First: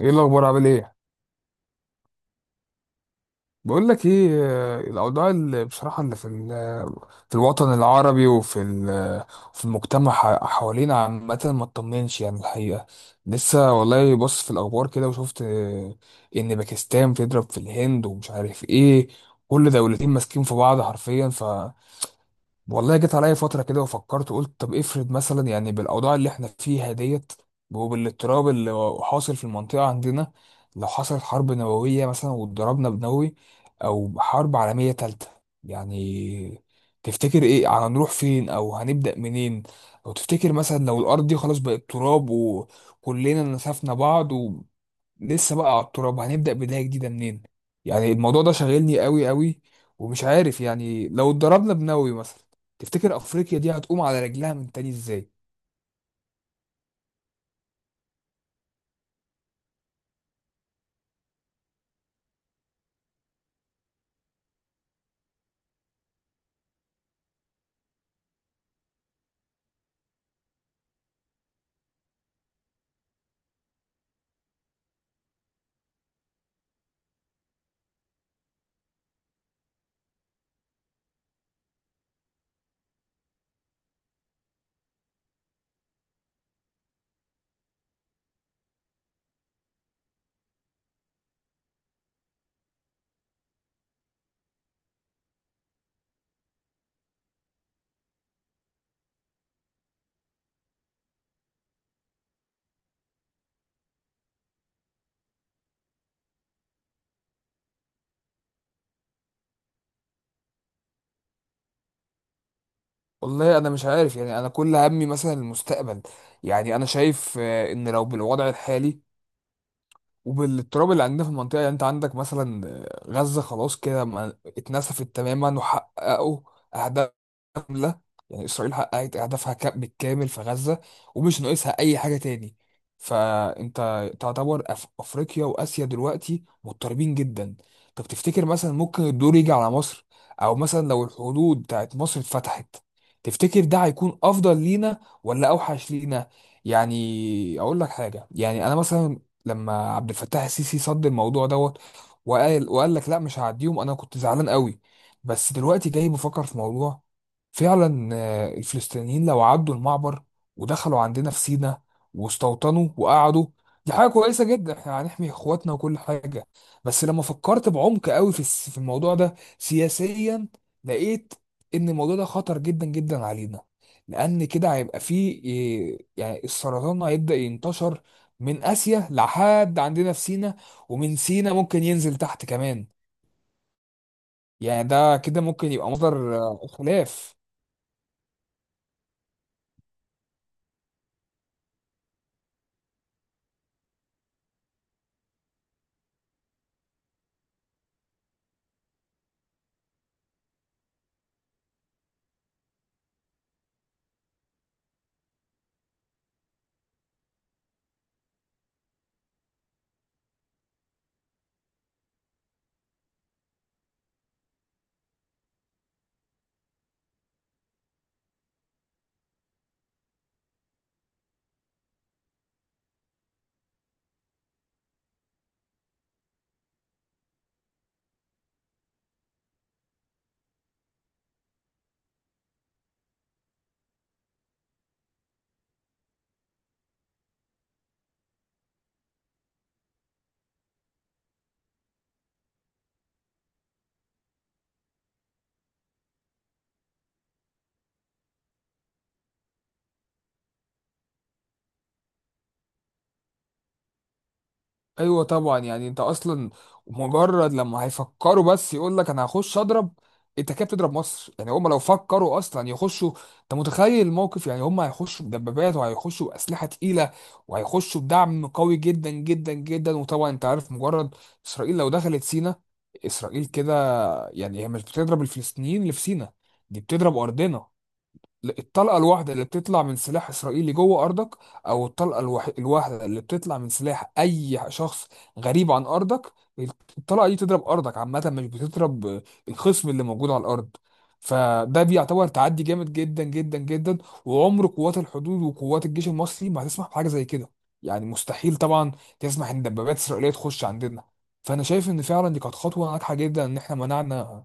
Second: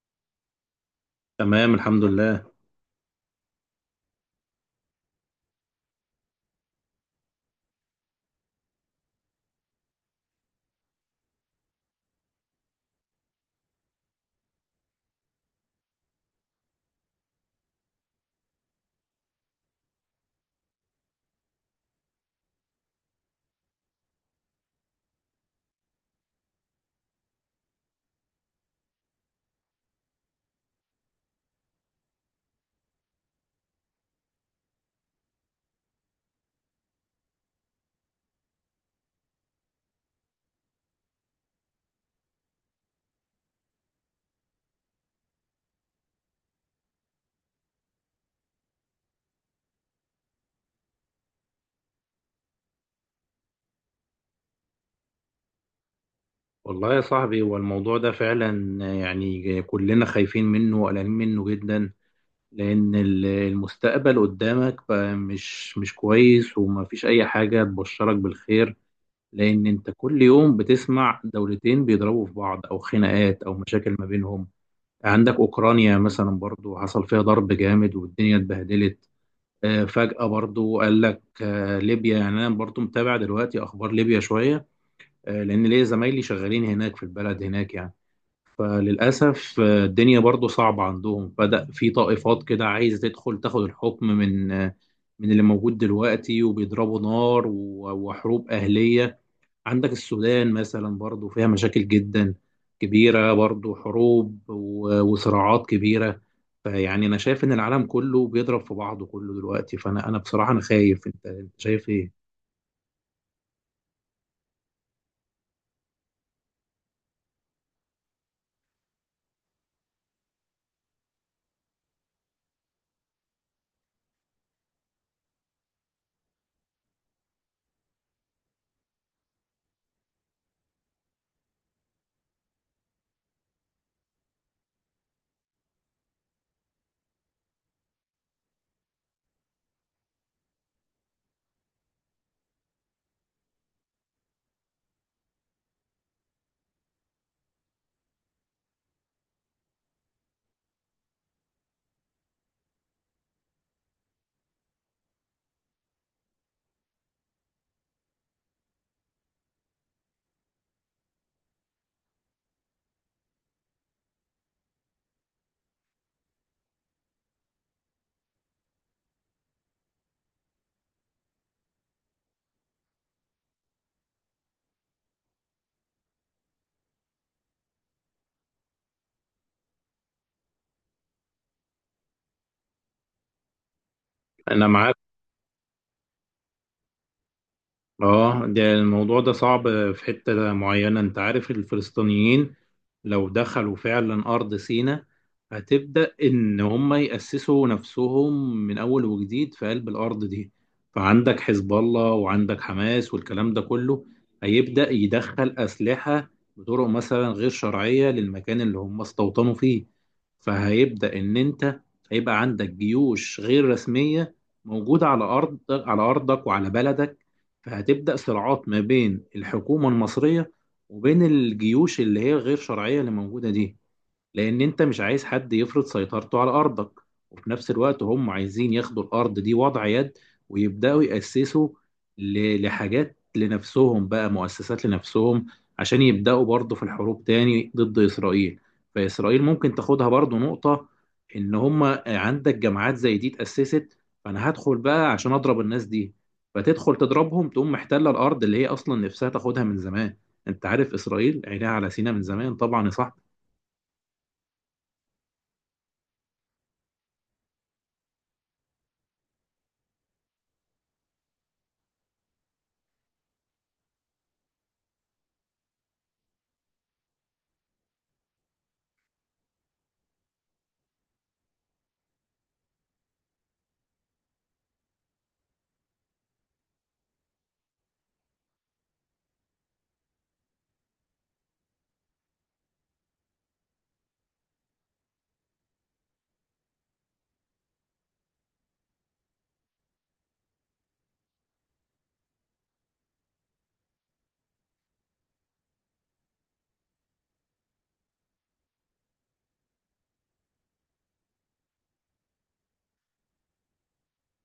ايه الاخبار عامل ايه؟ تمام، الحمد لله. بقول لك ايه، الاوضاع اللي بصراحه اللي في الوطن العربي في المجتمع حوالينا عامه ما تطمنش، يعني الحقيقه لسه والله بص في الاخبار كده وشفت ان باكستان بتضرب في الهند ومش عارف ايه. كل دولتين ماسكين في بعض حرفيا. والله جيت عليا فترة كده وفكرت وقلت طب افرض مثلا، يعني بالأوضاع اللي احنا فيها ديت وبالاضطراب اللي حاصل في المنطقة عندنا، لو حصلت حرب نووية مثلا واتضربنا بنووي أو حرب عالمية تالتة، يعني تفتكر ايه؟ هنروح فين أو هنبدأ منين؟ أو تفتكر مثلا لو الأرض دي خلاص بقت تراب وكلنا نسفنا بعض، لسه بقى على التراب هنبدأ بداية جديدة منين؟ يعني الموضوع ده شاغلني قوي قوي. ومش عارف يعني، لو اتضربنا بنووي مثلا تفتكر أفريقيا دي هتقوم على رجلها من تاني ازاي؟ والله يا صاحبي، هو الموضوع ده فعلا، يعني كلنا خايفين منه وقلقانين منه جدا. لأن المستقبل قدامك بقى مش كويس، ومفيش أي حاجة تبشرك بالخير. لأن أنت كل يوم بتسمع دولتين بيضربوا في بعض، أو خناقات أو مشاكل ما بينهم. عندك أوكرانيا مثلا، برضو حصل فيها ضرب جامد والدنيا اتبهدلت. فجأة برضو قال لك، ليبيا، يعني أنا برضو متابع دلوقتي أخبار ليبيا شوية، لان ليا زمايلي شغالين هناك في البلد هناك يعني. فللاسف الدنيا برضو صعبه عندهم، بدا في طائفات كده عايزه تدخل تاخد الحكم من من اللي موجود دلوقتي، وبيضربوا نار وحروب اهليه. عندك السودان مثلا برضو فيها مشاكل جدا كبيره، برضو حروب وصراعات كبيره. فيعني انا شايف ان العالم كله بيضرب في بعضه كله دلوقتي، فانا بصراحه انا خايف. انت شايف ايه؟ والله انا مش عارف. يعني انا كل همي مثلا المستقبل. يعني انا شايف ان لو بالوضع الحالي وبالتراب اللي عندنا في المنطقة، يعني انت عندك مثلا غزة خلاص كده اتنسفت تماما وحققوا أهداف كاملة. يعني إسرائيل حققت أهدافها بالكامل في غزة، ومش ناقصها أي حاجة تاني. فأنت تعتبر أفريقيا وآسيا دلوقتي مضطربين جدا. طب تفتكر مثلا ممكن الدور يجي على مصر؟ أو مثلا لو الحدود بتاعت مصر اتفتحت، تفتكر ده هيكون أفضل لينا ولا أوحش لينا؟ يعني اقول لك حاجه، يعني انا مثلا لما عبد الفتاح السيسي صد الموضوع دوت، وقال لك لا مش هعديهم، انا كنت زعلان قوي. بس دلوقتي جاي بفكر في موضوع، فعلا الفلسطينيين لو عدوا المعبر ودخلوا عندنا في سيناء واستوطنوا وقعدوا، دي حاجة كويسة جدا، احنا هنحمي اخواتنا وكل حاجة. بس لما فكرت بعمق قوي في الموضوع ده سياسيا، لقيت ان الموضوع ده خطر جدا جدا علينا، لان كده هيبقى فيه إيه، يعني السرطان هيبدأ ينتشر من آسيا لحد عندنا في سينا، ومن سينا ممكن ينزل تحت كمان. انا يعني معاك. ده كده ممكن يبقى مصدر خلاف. اه، ده الموضوع ده صعب في حتة معينة. انت عارف الفلسطينيين لو دخلوا فعلا أرض سيناء، هتبدأ إن هم يأسسوا نفسهم من أول وجديد في قلب الأرض دي. فعندك حزب الله وعندك حماس والكلام ده كله، هيبدأ يدخل أسلحة بطرق مثلا غير شرعية للمكان اللي هم استوطنوا فيه. فهيبدأ إن أنت هيبقى عندك جيوش غير رسمية موجودة على أرض، على أرضك وعلى بلدك. فهتبدأ صراعات ما بين الحكومة المصرية وبين الجيوش اللي هي غير شرعية اللي موجودة دي. لان انت مش عايز حد يفرض سيطرته على ارضك، وفي نفس الوقت هم عايزين ياخدوا الارض دي وضع يد، ويبداوا ياسسوا لحاجات لنفسهم، بقى مؤسسات لنفسهم، عشان يبداوا برضه في الحروب تاني ضد اسرائيل. فاسرائيل ممكن تاخدها برضه نقطة ان هم عندك جماعات زي دي اتاسست، فانا هدخل بقى عشان اضرب الناس دي. فتدخل تضربهم، تقوم محتلة الارض اللي هي اصلا نفسها تاخدها من زمان. انت عارف اسرائيل عينيها على سينا من زمان طبعا يا صاحبي. ايوه طبعا. يعني انت اصلا، مجرد لما هيفكروا بس يقول لك انا هخش اضرب، انت كده بتضرب مصر. يعني هم لو فكروا اصلا يخشوا، انت متخيل الموقف؟ يعني هم هيخشوا بدبابات وهيخشوا باسلحه تقيله وهيخشوا بدعم قوي جدا جدا جدا، وطبعا انت عارف مجرد اسرائيل لو دخلت سينا، اسرائيل كده، يعني هي مش بتضرب الفلسطينيين اللي في سينا، دي بتضرب أرضنا. الطلقة الواحدة اللي بتطلع من سلاح إسرائيلي جوه أرضك، أو الطلقة الواحدة اللي بتطلع من سلاح أي شخص غريب عن أرضك، الطلقة دي تضرب أرضك عامة، مش بتضرب الخصم اللي موجود على الأرض. فده بيعتبر تعدي جامد جدا جدا جدا. وعمر قوات الحدود وقوات الجيش المصري ما هتسمح بحاجة زي كده. يعني مستحيل طبعا تسمح إن دبابات إسرائيلية تخش عندنا. فأنا شايف إن فعلا دي كانت خطوة ناجحة جدا، إن إحنا منعنا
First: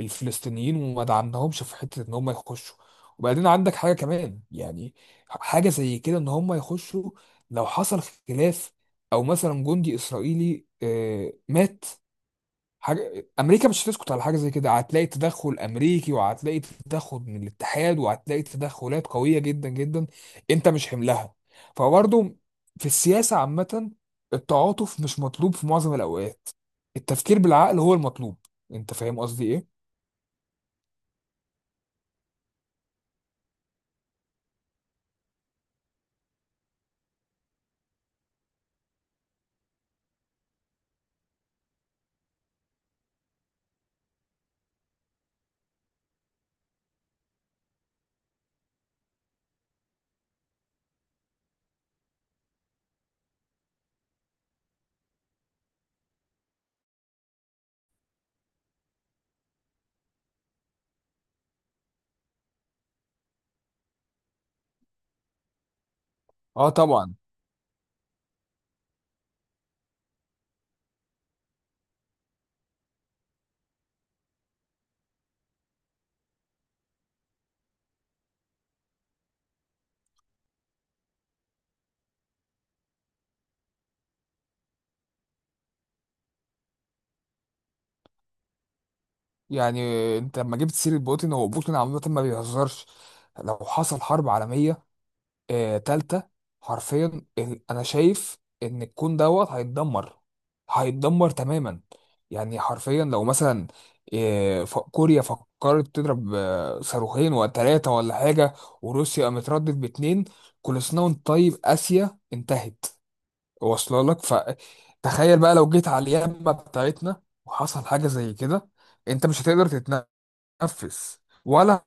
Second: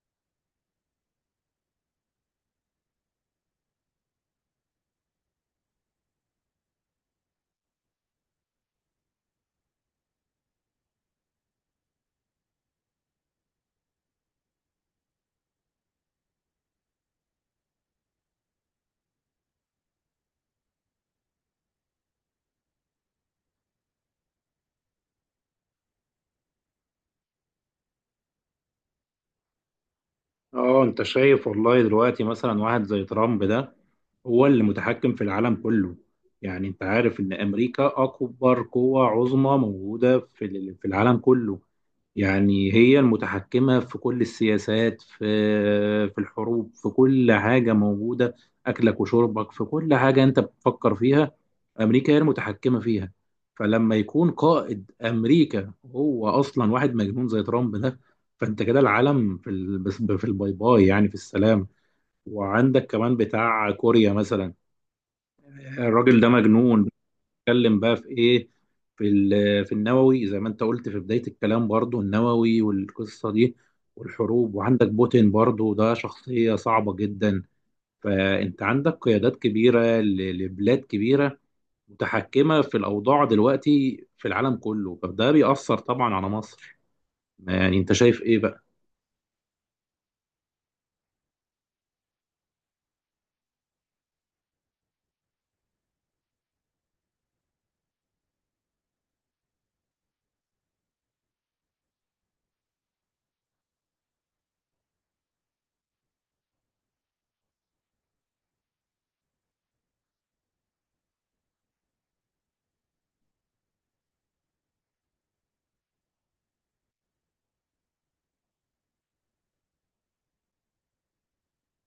الفلسطينيين وما دعمناهمش في حتة إن هم يخشوا. وبعدين عندك حاجة كمان، يعني حاجة زي كده ان هم يخشوا، لو حصل خلاف او مثلا جندي اسرائيلي مات، حاجة امريكا مش هتسكت على حاجة زي كده. هتلاقي تدخل امريكي وهتلاقي تدخل من الاتحاد وهتلاقي تدخلات قوية جدا جدا، انت مش حملها. فبرضه في السياسة عامة، التعاطف مش مطلوب في معظم الاوقات، التفكير بالعقل هو المطلوب. انت فاهم قصدي ايه؟ اه، انت شايف والله دلوقتي مثلا واحد زي ترامب ده، هو اللي متحكم في العالم كله. يعني انت عارف ان امريكا اكبر قوة عظمى موجودة في في العالم كله. يعني هي المتحكمة في كل السياسات، في في الحروب، في كل حاجة موجودة، اكلك وشربك، في كل حاجة انت بتفكر فيها، امريكا هي المتحكمه فيها. فلما يكون قائد امريكا هو اصلا واحد مجنون زي ترامب ده، فانت كده العالم في في الباي باي، يعني في السلام. وعندك كمان بتاع كوريا مثلا، الراجل ده اه مجنون. طبعا. بيتكلم بقى في ايه؟ في ال... في النووي، زي ما انت قلت في بدايه الكلام، برضو النووي والقصه دي والحروب. وعندك بوتين برضو ده شخصيه صعبه جدا. فانت عندك قيادات كبيره لبلاد كبيره، متحكمة في الأوضاع دلوقتي في العالم كله، فده بيأثر طبعا على مصر. يعني أنت شايف إيه بقى؟ يعني انت لما جبت سيرة بوتين، هو بوتين عامة ما بيهزرش. لو حصل حرب عالمية تالتة، حرفيا انا شايف ان الكون دوت هيتدمر، هيتدمر تماما. يعني حرفيا لو مثلا كوريا فكرت تضرب صاروخين ولا تلاتة ولا حاجة، وروسيا قامت ردت باتنين، كل سنة وانت طيب، آسيا انتهت، واصلة لك. فتخيل بقى لو جيت على اليمة بتاعتنا وحصل حاجة زي كده، انت مش هتقدر تتنفس نفس ولا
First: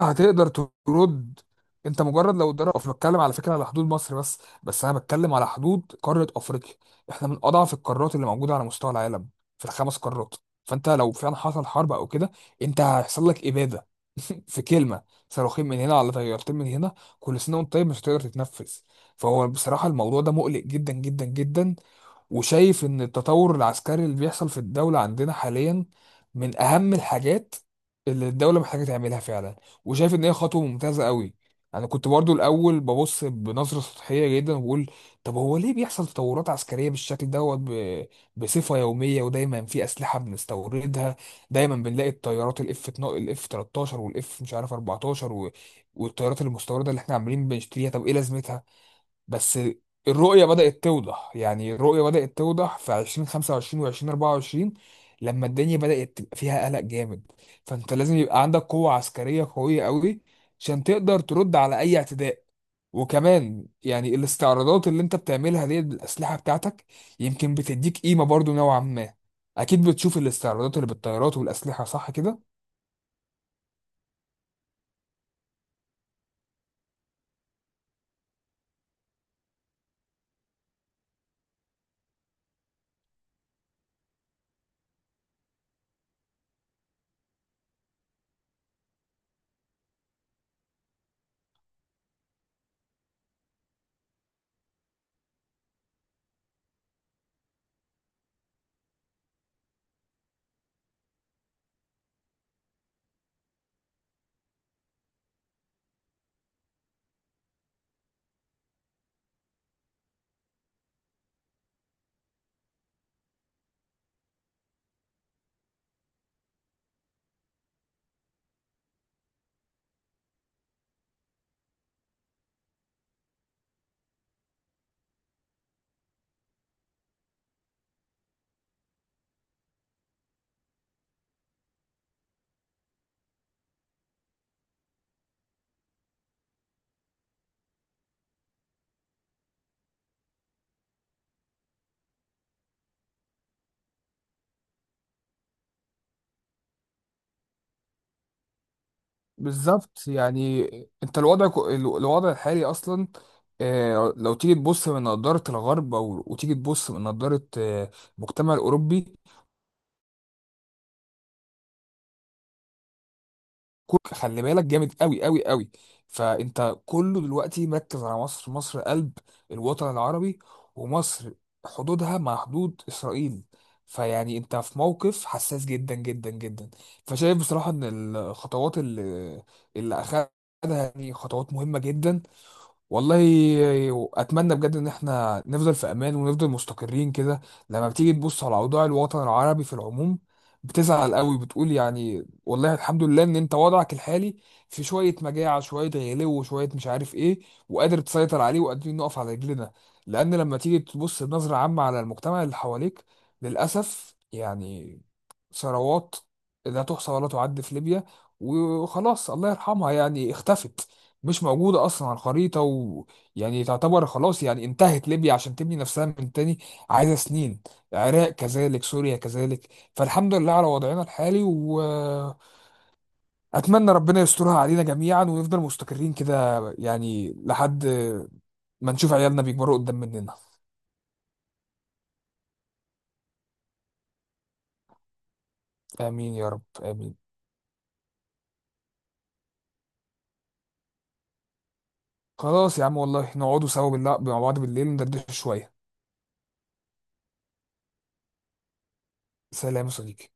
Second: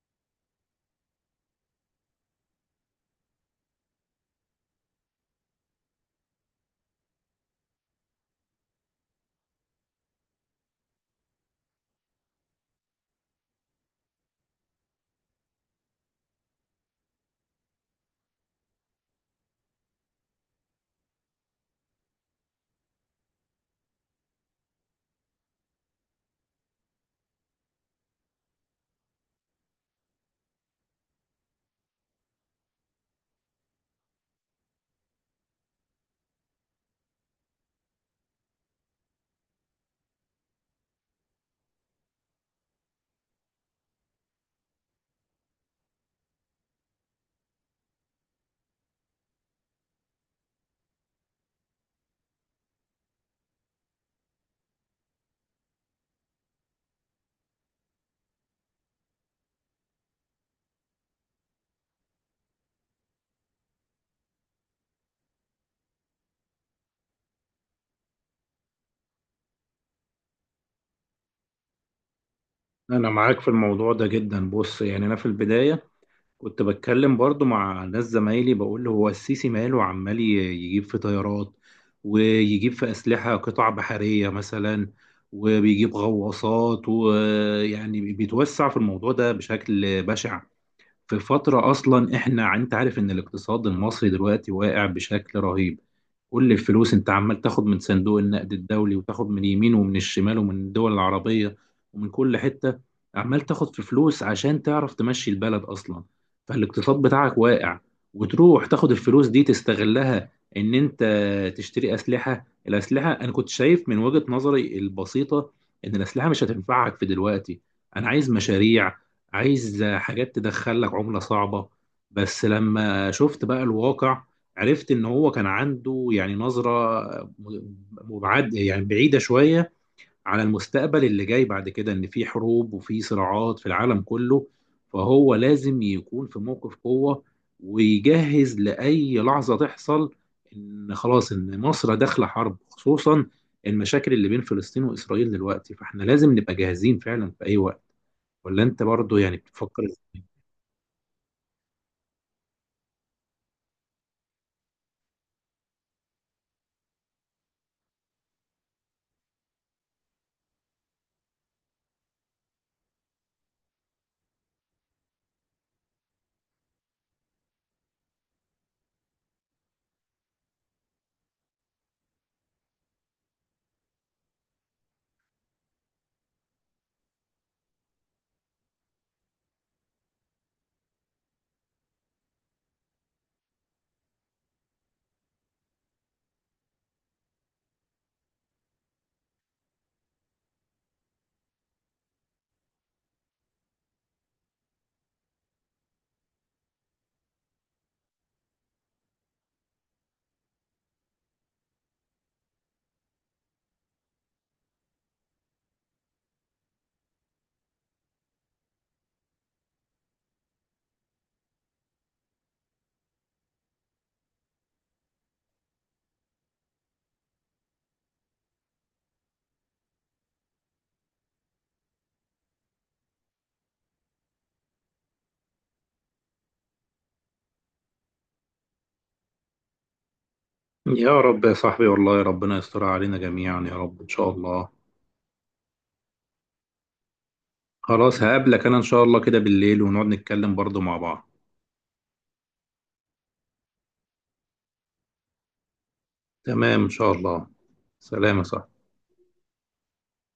هتقدر ترد. انت مجرد لو الدوري الافريقي، بتكلم على فكره على حدود مصر بس، بس انا بتكلم على حدود قاره افريقيا، احنا من اضعف القارات اللي موجوده على مستوى العالم في الخمس قارات. فانت لو فعلا حصل حرب او كده، انت هيحصل لك اباده في كلمه. صاروخين من هنا على طيارتين من هنا، كل سنه وانت طيب مش هتقدر تتنفذ. فهو بصراحه الموضوع ده مقلق جدا جدا جدا. وشايف ان التطور العسكري اللي بيحصل في الدولة عندنا حاليا من اهم الحاجات اللي الدولة محتاجة تعملها فعلا، وشايف ان هي خطوه ممتازه قوي. انا كنت برضو الاول ببص بنظره سطحيه جدا وبقول طب هو ليه بيحصل تطورات عسكريه بالشكل دوت بصفه يوميه ودايما في اسلحه بنستوردها، دايما بنلاقي الطيارات الاف 13 والاف مش عارف 14 و... والطيارات المستورده اللي احنا عاملين بنشتريها، طب ايه لازمتها؟ بس الرؤية بدأت توضح، يعني الرؤية بدأت توضح في 2025 و 2024، لما الدنيا بدأت تبقى فيها قلق جامد. فأنت لازم يبقى عندك قوة عسكرية قوية قوي عشان تقدر ترد على أي اعتداء. وكمان يعني الاستعراضات اللي انت بتعملها دي بالأسلحة بتاعتك، يمكن بتديك قيمة برضو نوعا ما. أكيد بتشوف الاستعراضات اللي بالطيارات والأسلحة، صح كده؟ انا معاك في الموضوع ده جدا. بص، يعني انا في البدايه كنت بتكلم برضو مع ناس زمايلي، بقول له هو السيسي ماله عمال يجيب في طيارات ويجيب في اسلحه، قطع بحريه مثلا، وبيجيب غواصات، ويعني بيتوسع في الموضوع ده بشكل بشع، في فترة أصلا إحنا أنت عارف إن الاقتصاد المصري دلوقتي واقع بشكل رهيب. كل الفلوس أنت عمال تاخد من صندوق النقد الدولي، وتاخد من اليمين ومن الشمال ومن الدول العربية ومن كل حتة، عمال تاخد في فلوس عشان تعرف تمشي البلد أصلا. فالاقتصاد بتاعك واقع، وتروح تاخد الفلوس دي تستغلها إن أنت تشتري أسلحة. الأسلحة أنا كنت شايف من وجهة نظري البسيطة إن الأسلحة مش هتنفعك في دلوقتي. أنا عايز مشاريع، عايز حاجات تدخل لك عملة صعبة. بس لما شفت بقى الواقع، عرفت ان هو كان عنده يعني نظرة مبعد، يعني بعيدة شوية على المستقبل اللي جاي بعد كده، ان في حروب وفي صراعات في العالم كله. فهو لازم يكون في موقف قوة، ويجهز لأي لحظة تحصل، ان خلاص ان مصر داخلة حرب، خصوصا المشاكل اللي بين فلسطين وإسرائيل دلوقتي. فاحنا لازم نبقى جاهزين فعلا في أي وقت. ولا انت برضو يعني بتفكر بالظبط. ازاي؟ يعني انت الوضع الوضع الحالي اصلا، لو تيجي تبص من نظارة الغرب او وتيجي تبص من نظارة المجتمع الاوروبي، خلي بالك جامد قوي قوي قوي. فانت كله دلوقتي مركز على مصر، مصر قلب الوطن العربي، ومصر حدودها مع حدود اسرائيل. فيعني انت في موقف حساس جدا جدا جدا. فشايف بصراحة ان الخطوات اللي اخدها يعني خطوات مهمة جدا. والله اتمنى بجد ان احنا نفضل في امان ونفضل مستقرين كده. لما بتيجي تبص على اوضاع الوطن العربي في العموم، بتزعل قوي، بتقول يعني والله الحمد لله ان انت وضعك الحالي، في شويه مجاعه شويه غلو وشويه مش عارف ايه، وقادر تسيطر عليه وقادرين نقف على رجلنا. لان لما تيجي تبص بنظره عامه على المجتمع اللي حواليك، للاسف يعني ثروات لا تحصى ولا تعد في ليبيا، وخلاص الله يرحمها يعني اختفت، مش موجودة أصلا على الخريطة، ويعني تعتبر خلاص يعني انتهت ليبيا. عشان تبني نفسها من تاني عايزة سنين. العراق كذلك، سوريا كذلك. فالحمد لله على وضعنا الحالي، وأتمنى ربنا يسترها علينا جميعا ونفضل مستقرين كده، يعني لحد ما نشوف عيالنا بيكبروا قدام مننا. يا رب يا صاحبي، والله ربنا يستر علينا جميعا يا رب ان شاء الله. آمين يا رب آمين. خلاص، هقابلك انا ان شاء الله كده بالليل، ونقعد نتكلم برضو مع بعض. خلاص يا عم والله نقعدوا سوا بالله مع بعض بالليل، ندردش شوية. تمام ان شاء الله. سلام يا صاحبي. سلام يا صديقي.